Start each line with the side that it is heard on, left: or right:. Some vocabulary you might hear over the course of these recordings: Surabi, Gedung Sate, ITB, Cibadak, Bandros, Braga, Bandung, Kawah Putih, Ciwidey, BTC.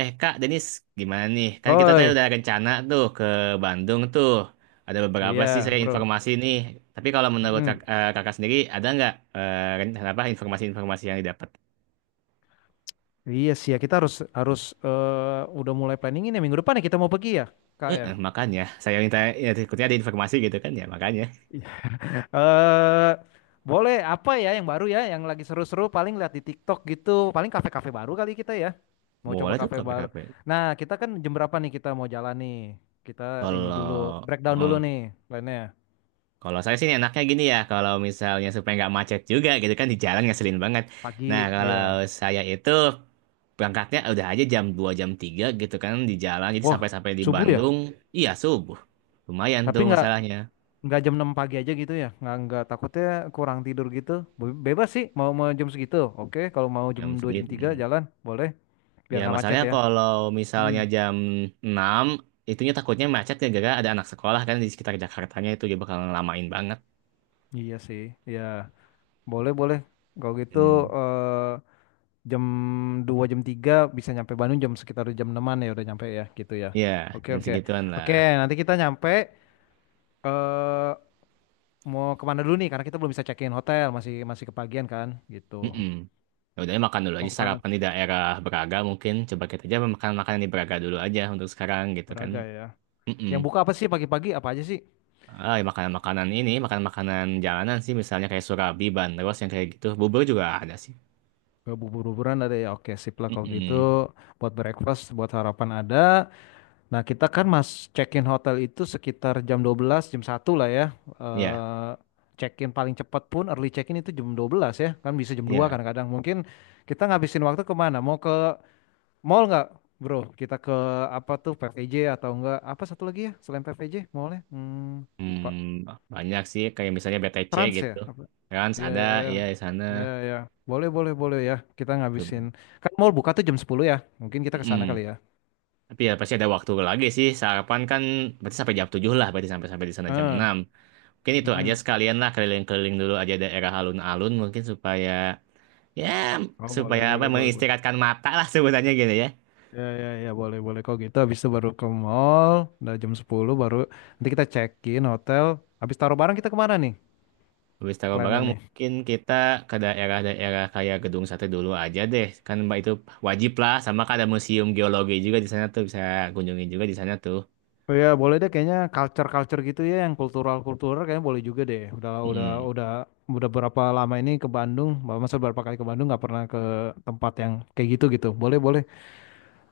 right: Kak Denis, gimana nih? Kan kita tadi
left: Oi,
right: udah rencana tuh ke Bandung tuh. Ada beberapa
left: iya
right: sih saya
left: bro.
right: informasi nih. Tapi kalau menurut
left: Mm-mm.
right: kakak sendiri, ada nggak rencana apa informasi-informasi yang didapat?
left: Iya sih ya, kita harus harus udah mulai planningin ya minggu depan ya kita mau pergi ya, Kak ya.
right: Makanya saya minta ya, ikutnya ada informasi gitu kan ya makanya.
left: Iya. Eh, Boleh apa ya yang baru ya, yang lagi seru-seru paling lihat di TikTok gitu, paling kafe-kafe baru kali kita ya. Mau coba
right: Boleh tuh
left: kafe baru.
right: KPKP.
left: Nah, kita kan jam berapa nih kita mau jalan nih? Kita ini
right: Kalau
left: dulu breakdown dulu
right: oh,
left: nih plannya.
right: Kalau saya sih enaknya gini ya, kalau misalnya supaya nggak macet juga gitu kan di jalan ngeselin banget.
left: Pagi,
right: Nah, kalau
left: ya.
right: saya itu berangkatnya udah aja jam 2 jam 3, gitu kan di jalan jadi
left: Wah,
right: sampai-sampai di
left: subuh ya?
right: Bandung iya subuh. Lumayan
left: Tapi
right: tuh masalahnya
left: nggak jam 6 pagi aja gitu ya nggak takutnya kurang tidur gitu. Bebas sih mau mau jam segitu, oke kalau mau jam
right: jam
left: 2 jam
right: segitu.
left: 3
right: Hmm.
left: jalan boleh biar
right: Ya
left: nggak macet
right: masalahnya
left: ya.
right: kalau
left: Hmm.
right: misalnya jam 6, itunya takutnya macet gara-gara ada anak sekolah kan di sekitar Jakartanya itu dia bakal ngelamain banget.
left: Iya sih ya, boleh boleh kalau gitu.
right: Hmm.
left: eh, jam 2 jam 3 bisa nyampe Bandung jam sekitar jam 6-an ya udah nyampe ya gitu ya.
right: Ya,
left: Oke,
right: jam
left: oke,
right: segituan
left: oke.
right: lah.
left: Nanti kita nyampe eh mau kemana dulu nih karena kita belum bisa check-in hotel, masih masih kepagian kan gitu.
right: Mm-mm. Ya udah makan dulu
left: Mau
right: aja
left: kemana?
right: sarapan di daerah Braga mungkin coba kita aja makan-makanan di Braga dulu aja untuk sekarang gitu kan.
left: Beraga ya,
right: Mm-mm.
left: yang buka apa sih pagi-pagi, apa aja sih?
right: Ah, ya makanan-makanan ini, makan-makanan jalanan sih misalnya kayak Surabi, Bandros yang kayak gitu. Bubur juga ada sih.
left: Bubur-buburan ada ya, oke sip lah kalau gitu.
right: Mm-mm.
left: Buat breakfast, buat harapan ada. Nah kita kan mas check-in hotel itu sekitar jam 12, jam 1 lah ya.
right: Iya,
left: Eh Check-in paling cepat pun early check-in itu jam 12 ya. Kan bisa jam 2
right: iya.
left: kadang-kadang. Mungkin kita ngabisin waktu kemana? Mau ke mall nggak bro? Kita ke apa tuh PVJ atau enggak? Apa satu lagi ya selain PVJ mallnya? Hmm, lupa.
right: Hmm, banyak sih kayak misalnya BTC
left: Trans ya?
right: gitu.
left: Apa?
right: Trans
left: Iya,
right: ada,
left: iya, iya.
right: iya di sana.
left: Iya, iya. Boleh, boleh, boleh ya. Kita ngabisin. Kan mall buka tuh jam 10 ya. Mungkin kita ke sana kali
right: mm
left: ya.
right: Tapi ya pasti ada waktu lagi sih. Sarapan kan berarti sampai jam 7 lah, berarti sampai sampai di sana jam
left: Ah,
right: 6. Mungkin itu aja
left: mm-mm.
right: sekalian lah keliling-keliling dulu aja daerah alun-alun mungkin supaya ya
left: Oh, boleh,
right: supaya apa
left: boleh, boleh, boleh.
right: mengistirahatkan mata lah sebutannya gitu ya.
left: Ya, ya, ya, boleh, boleh. Kok gitu, habis itu baru ke mall, udah jam 10 baru nanti kita check-in hotel. Habis taruh barang kita kemana nih
right: Habis taruh
left: plannya
right: barang
left: nih?
right: mungkin kita ke daerah-daerah kayak Gedung Sate dulu aja deh. Kan Mbak itu wajib lah sama kan ada museum geologi juga di sana tuh bisa kunjungi juga di sana tuh.
left: Oh ya, boleh deh, kayaknya culture-culture gitu ya, yang kultural-kultural kayaknya boleh juga deh. Udah udah
right: Mm-mm.
left: udah udah berapa lama ini ke Bandung, masa berapa kali ke Bandung nggak pernah ke tempat yang kayak gitu gitu. Boleh, boleh.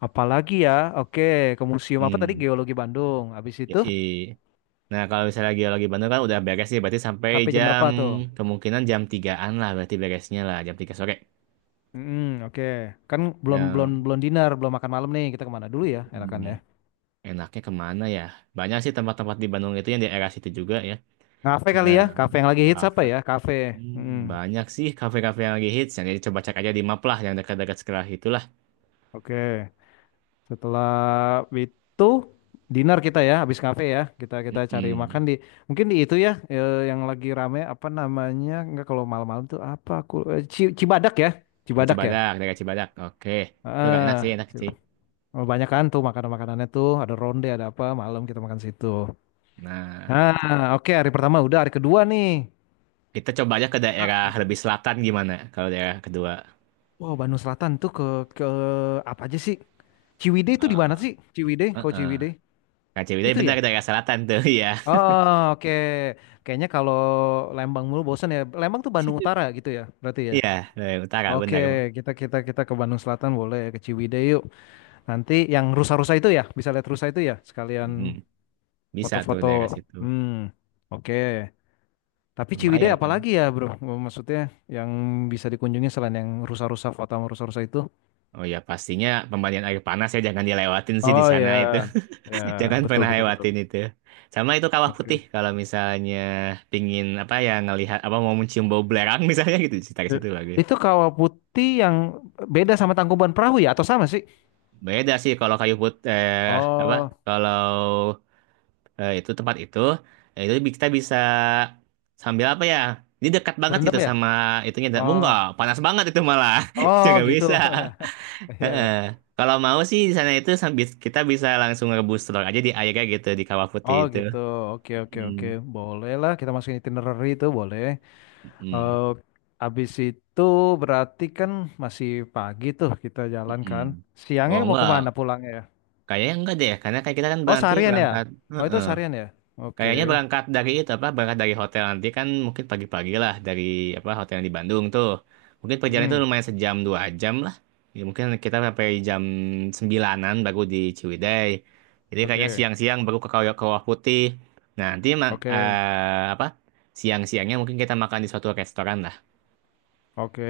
left: Apalagi ya, oke, ke museum apa tadi?
right: Hmm.
left: Geologi Bandung. Habis itu
right: Yoi. Nah, kalau misalnya geologi Bandung kan udah beres sih, berarti sampai
left: sampai jam
right: jam
left: berapa tuh?
right: kemungkinan jam tigaan lah berarti beresnya lah jam 3 sore.
left: Hmm, oke. Kan belum belum
right: Ya.
left: belum dinner, belum makan malam nih. Kita kemana dulu ya? Enakan
right: Hmm.
left: ya.
right: Enaknya kemana ya? Banyak sih tempat-tempat di Bandung itu yang di daerah situ juga ya.
left: Kafe
right: Cuma
left: kali ya, kafe yang lagi hits apa
right: kafe.
left: ya? Kafe. Hmm,
right: Banyak sih kafe-kafe yang lagi hits. Yang coba cek aja di map lah, yang dekat-dekat sekolah itulah.
left: oke. Setelah itu dinner kita ya, habis kafe ya. Kita kita cari makan
right: Mm-mm.
left: di mungkin di itu ya, yang lagi rame apa namanya? Enggak kalau malam-malam tuh apa aku Cibadak ya?
right: Oh,
left: Cibadak ya?
right: Cibadak, daerah Cibadak. Oke, itu agak
left: Ah.
right: enak sih, enak sih.
left: Oh, banyak kan tuh makanan-makanannya tuh, ada ronde, ada apa, malam kita makan situ.
right: Nah,
left: Nah, oke, hari pertama udah, hari kedua nih.
right: kita coba aja ke daerah lebih selatan gimana? Kalau daerah kedua,
left: Wow, Bandung Selatan tuh ke apa aja sih? Ciwidey itu di mana sih? Ciwidey, kau
right: heeh.
left: Ciwidey.
right: Kak Ciwidey
left: Itu
right: benar
left: ya?
right: daerah selatan tuh, iya,
left: Oh, oke. Kayaknya kalau Lembang mulu bosan ya. Lembang tuh Bandung Utara gitu ya, berarti ya.
right: iya, daerah utara
left: Oke,
right: benar.
left: kita kita kita ke Bandung Selatan, boleh ke Ciwidey yuk. Nanti yang rusa-rusa itu ya, bisa lihat rusa itu ya,
right: Mm,
left: sekalian
right: bisa tuh
left: foto-foto.
right: daerah situ,
left: Hmm, oke. Tapi Ciwidey
right: lumayan.
left: apalagi ya bro? Maksudnya yang bisa dikunjungi selain yang rusa-rusa, foto sama rusa-rusa itu?
right: Oh ya pastinya pemandian air panas ya jangan dilewatin sih di
left: Oh
right: sana
left: ya,
right: itu.
left: ya
right: Jangan
left: betul
right: pernah
left: betul betul.
right: lewatin itu. Sama itu kawah putih
left: Oke.
right: kalau misalnya pingin apa ya ngelihat apa mau mencium bau belerang misalnya gitu di sekitar
left: Eh,
right: situ bagus.
left: Itu kawah putih yang beda sama Tangkuban Perahu ya? Atau sama sih?
right: Beda sih kalau kayu put eh apa
left: Oh,
right: kalau eh, itu tempat itu, kita bisa sambil apa ya? Ini dekat banget
left: berendam
right: gitu
left: ya?
right: sama itunya.
left: oh,
right: Enggak, panas banget itu malah.
left: oh
right: nggak
left: gitu.
right: bisa.
left: Iya ya.
right: Heeh. Kalau mau sih di sana itu sambil kita bisa langsung rebus telur aja di airnya gitu di kawah putih
left: Oh
right: itu.
left: gitu. Oke, oke,
right: Mm,
left: oke. Boleh lah kita masukin itinerary itu, boleh.
right: mm.
left: Eh Habis itu berarti kan masih pagi tuh kita jalan kan.
right: Mm-mm.
left: Siangnya
right: Oh
left: mau
right: enggak,
left: kemana pulangnya, ya?
right: kayaknya enggak deh, karena kayak kita kan
left: Oh,
right: berarti
left: seharian ya?
right: berangkat.
left: Oh, itu
right: Heeh.
left: seharian ya?
right: Kayaknya
left: Oke.
right: berangkat dari itu apa, berangkat dari hotel nanti kan mungkin pagi-pagi lah dari apa hotel yang di Bandung tuh, mungkin perjalanan itu
left: Mm,
right: lumayan sejam dua jam lah, ya, mungkin kita sampai jam sembilanan baru di Ciwidey, jadi kayaknya
left: oke.
right: siang-siang baru ke Kawah Kawah Putih, nah nanti
left: Oke.
right: apa siang-siangnya mungkin kita makan di suatu restoran.
left: Oke.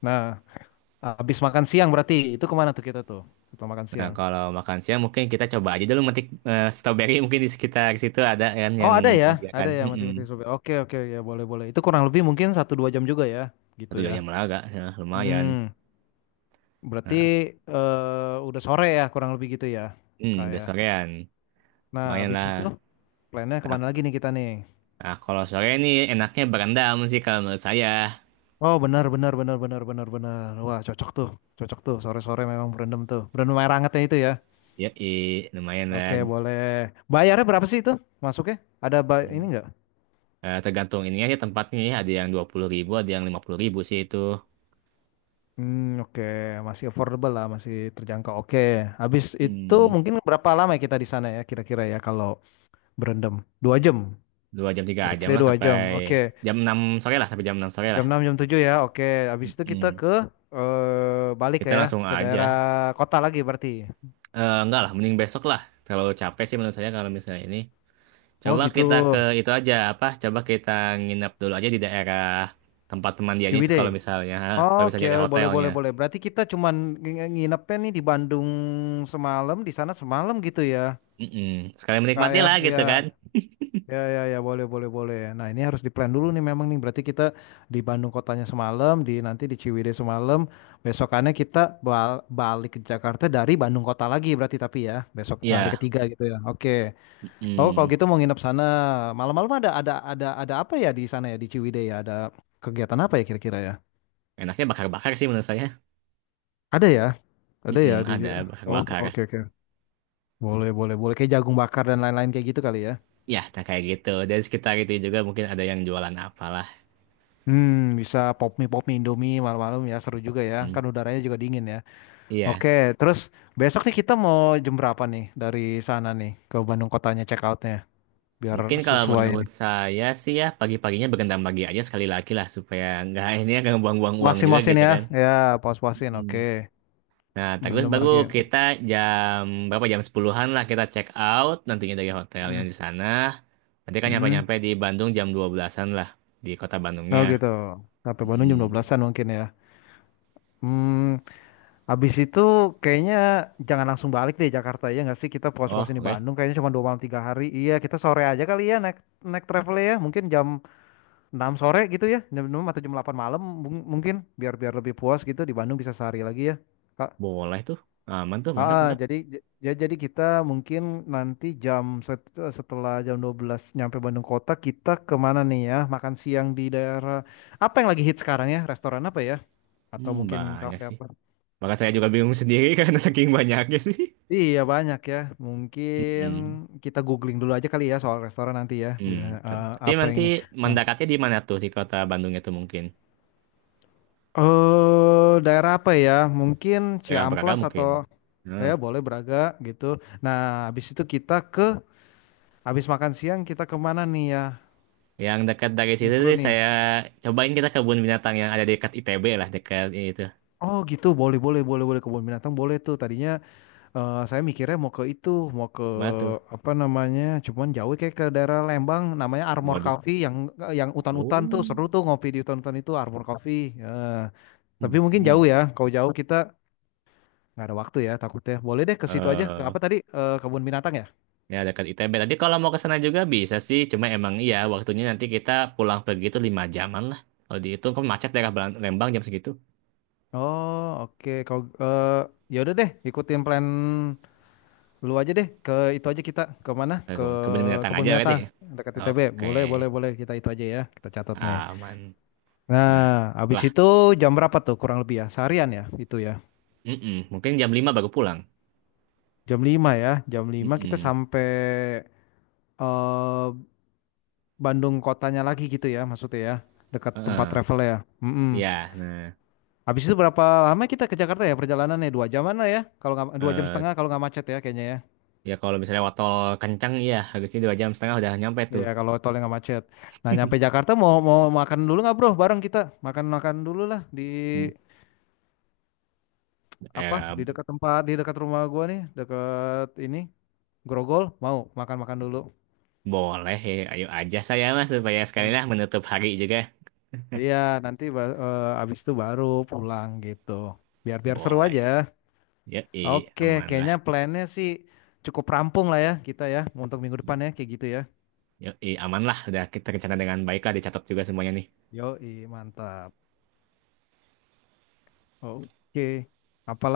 left: Nah, habis makan siang berarti itu kemana tuh kita tuh? Setelah makan
right: Nah,
left: siang.
right: kalau makan siang mungkin kita coba aja dulu metik strawberry mungkin di sekitar situ ada kan
left: Oh,
right: yang
left: ada ya?
right: menyediakan.
left: Ada ya,
right: Mm-mm.
left: mati-mati sobek. Oke, oke, ya boleh-boleh. Itu kurang lebih mungkin satu dua jam juga ya, gitu
right: Satu dua
left: ya.
right: jam agak, lumayan.
left: Hmm, berarti
right: Nah,
left: udah sore ya, kurang lebih gitu ya,
right: udah
left: kayak.
right: sorean.
left: Nah,
right: Lumayan
left: habis
right: lah.
left: itu plannya
right: Nah,
left: kemana lagi nih kita nih?
right: nah, kalau sore ini enaknya berendam sih kalau menurut saya.
left: Oh, benar, benar, benar, benar, benar, benar. Wah, cocok tuh, cocok tuh. Sore-sore memang berendam tuh. Berendam air hangatnya itu ya.
right: Ya, lumayan lah.
left: Oke, boleh. Bayarnya berapa sih itu masuknya? Ada ini nggak?
right: Eh, tergantung ininya aja tempatnya ya. Ada yang 20.000, ada yang 50.000 sih itu.
left: Hmm, oke, masih affordable lah, masih terjangkau. Oke, habis itu
right: Hmm,
left: mungkin berapa lama ya kita di sana ya kira-kira ya kalau berendam? 2 jam,
right: dua jam tiga
left: let's
right: jam
left: say
right: lah
left: dua jam. Oke,
right: sampai jam 6 sore
left: Jam
right: lah.
left: enam, jam tujuh ya. Oke, habis itu kita
right: mm
left: ke balik
right: Kita
left: ya
right: langsung
left: ke daerah
right: aja.
left: kota lagi berarti.
right: Eh, enggak lah, mending besok lah. Terlalu capek sih menurut saya kalau misalnya ini.
left: Oh
right: Coba
left: gitu,
right: kita ke itu aja apa? Coba kita nginep dulu aja di daerah tempat pemandiannya itu kalau
left: Ciwidey.
right: misalnya, ha, kalau
left: Oke,
right: misalnya ada
left: boleh
right: hotelnya.
left: boleh boleh. Berarti kita cuman nginepnya nih di Bandung semalam, di sana semalam gitu ya.
right: Mm-mm. Sekali
left: Kak
right: menikmati
left: ya,
right: lah
left: iya,
right: gitu kan?
left: ya, ya, ya, boleh, boleh, boleh. Nah, ini harus diplan dulu nih memang nih. Berarti kita di Bandung kotanya semalam, di nanti di Ciwidey semalam. Besokannya kita balik ke Jakarta dari Bandung kota lagi berarti, tapi ya besok hari
right: Iya.
left: ketiga gitu ya. Oke. Oh, kalau
right: Mm.
left: gitu mau nginep sana, malam-malam ada apa ya di sana ya di Ciwidey ya? Ada kegiatan apa ya kira-kira ya?
right: Enaknya bakar-bakar sih menurut saya.
left: Ada ya, ada
right: Mm-mm,
left: ya di.
right: ada
left: Oke,
right: bakar-bakar.
left: oke, oke. Boleh, boleh, boleh. Kayak jagung bakar dan lain-lain kayak gitu kali ya.
right: Ya, nah kayak gitu. Dari sekitar itu juga mungkin ada yang jualan apalah.
left: Hmm, bisa pop mie Indomie malam-malam ya, seru juga ya.
right: Mm.
left: Kan udaranya juga dingin ya.
right: Iya.
left: Oke, terus besok nih kita mau jam berapa nih dari sana nih ke Bandung kotanya check outnya biar
right: Mungkin kalau
left: sesuai
right: menurut
left: nih.
right: saya sih ya pagi-paginya berendam pagi aja sekali lagi lah supaya nggak ini ya nggak buang-buang uang juga
left: Puasin-puasin
right: gitu
left: ya,
right: kan.
left: ya puas-puasin.
right: Hmm.
left: Oke,
right: Nah, terus
left: berendam
right: baru
left: lagi.
right: kita jam jam sepuluhan lah kita check out nantinya dari hotel yang
left: Hmm.
right: di sana. Nanti kan
left: Hmm.
right: nyampe-nyampe di Bandung jam 12-an lah di kota Bandungnya.
left: Oh gitu. Sampai Bandung jam
right: Hmm.
left: 12-an mungkin ya. Hmm, habis itu kayaknya jangan langsung balik deh Jakarta ya nggak sih, kita
right: Oh,
left: puas-puasin di
right: oke.
left: Bandung, kayaknya cuma 2 malam 3 hari. Iya, kita sore aja kali ya, naik naik travel ya mungkin jam 6 sore gitu ya, jam 6 atau jam 8 malam mungkin biar biar lebih puas gitu di Bandung, bisa sehari lagi ya. Kak.
right: Boleh tuh. Aman tuh,
left: Ah,
right: mantap,
left: ah,
right: mantap.
left: jadi ya jadi kita mungkin nanti jam setelah jam 12 nyampe Bandung kota, kita kemana nih ya? Makan siang di daerah apa yang lagi hit sekarang ya? Restoran apa ya? Atau
right: Hmm,
left: mungkin
right: banyak
left: kafe
right: sih.
left: apa?
right: Maka saya juga bingung sendiri karena saking banyaknya sih.
left: Iya banyak ya. Mungkin
right: Hmm.
left: kita googling dulu aja kali ya soal restoran nanti ya.
right: Hmm. Tapi
left: Apa yang
right: nanti
left: ini? Nah,
right: mendekatnya di mana tuh di kota Bandungnya tuh mungkin?
left: daerah apa ya? Mungkin
right: Daerah Braga
left: Ciamplas
right: mungkin.
left: atau. Ya
right: Hmm.
left: boleh Braga gitu. Nah, habis itu kita ke habis makan siang kita kemana nih ya?
right: Yang dekat dari
left: Yang
right: situ
left: seru
right: deh
left: nih.
right: saya cobain kita kebun binatang yang ada dekat ITB lah, dekat itu.
left: Oh gitu, boleh boleh boleh boleh, kebun binatang boleh tuh. Tadinya saya mikirnya mau ke itu, mau ke
right: Mana tuh?
left: apa namanya? Cuman jauh kayak ke daerah Lembang, namanya Armor
right: Waduh.
left: Coffee yang hutan-hutan
right: Oh.
left: tuh, seru tuh ngopi di hutan-hutan itu, Armor Coffee. Eh, tapi
right: Hmm.
left: mungkin
right: Hmm.
left: jauh ya. Kalau jauh kita nggak ada waktu ya takutnya. Boleh deh ke situ aja. Ke
right: Eh,
left: apa tadi? Kebun binatang ya?
right: ya dekat ITB. Tadi kalau mau ke sana juga bisa sih, cuma emang iya waktunya nanti kita pulang pergi itu lima jaman lah. Kalau dihitung kan macet daerah Lembang jam segitu.
left: Oh oke, kalau ya udah deh ikutin plan lu aja deh, ke itu aja, kita ke mana?
right: Eh,
left: Ke
right: kebun kebun binatang
left: kebun
right: aja berarti
left: binatang
right: ya.
left: dekat ITB.
right: Oke,
left: Boleh, boleh, boleh, kita itu aja ya. Kita catat nih.
right: aman. Nah,
left: Nah, habis
right: lah,
left: itu jam berapa tuh kurang lebih ya? Seharian ya itu ya.
right: mm-mm. Mungkin jam 5 baru pulang.
left: Jam 5 ya. Jam 5 kita
right: Mm-mm.
left: sampai eh Bandung kotanya lagi gitu ya maksudnya ya. Dekat tempat
right: Heeh.
left: travel ya. Mm-mm.
right: Ya, nah,
left: Habis itu berapa lama kita ke Jakarta ya perjalanannya? 2 jaman lah ya. Kalau nggak dua jam
right: eh,
left: setengah kalau nggak macet ya kayaknya ya.
right: ya kalau misalnya waktu kencang ya harusnya dua jam setengah udah nyampe tuh.
left: Iya, kalau tolnya nggak macet. Nah, nyampe Jakarta mau mau makan dulu nggak bro? Bareng kita makan-makan dulu lah di
right: Hmm,
left: apa?
right: Eh,
left: Di dekat tempat, di dekat rumah gua nih, dekat ini Grogol. Mau makan-makan dulu.
right: boleh ya, ayo aja saya mas supaya sekali
left: Hmm.
right: lah menutup hari juga.
left: Iya, nanti abis itu baru pulang gitu. Biar-biar seru
right: Boleh.
left: aja.
right: Yoi,
left: Oke,
right: aman lah.
left: kayaknya plannya sih cukup rampung lah ya kita ya untuk minggu depan ya kayak gitu ya.
right: Yoi, aman lah. Udah kita rencana dengan baik lah dicatat juga semuanya nih.
left: Yoi, mantap. Oke. Apa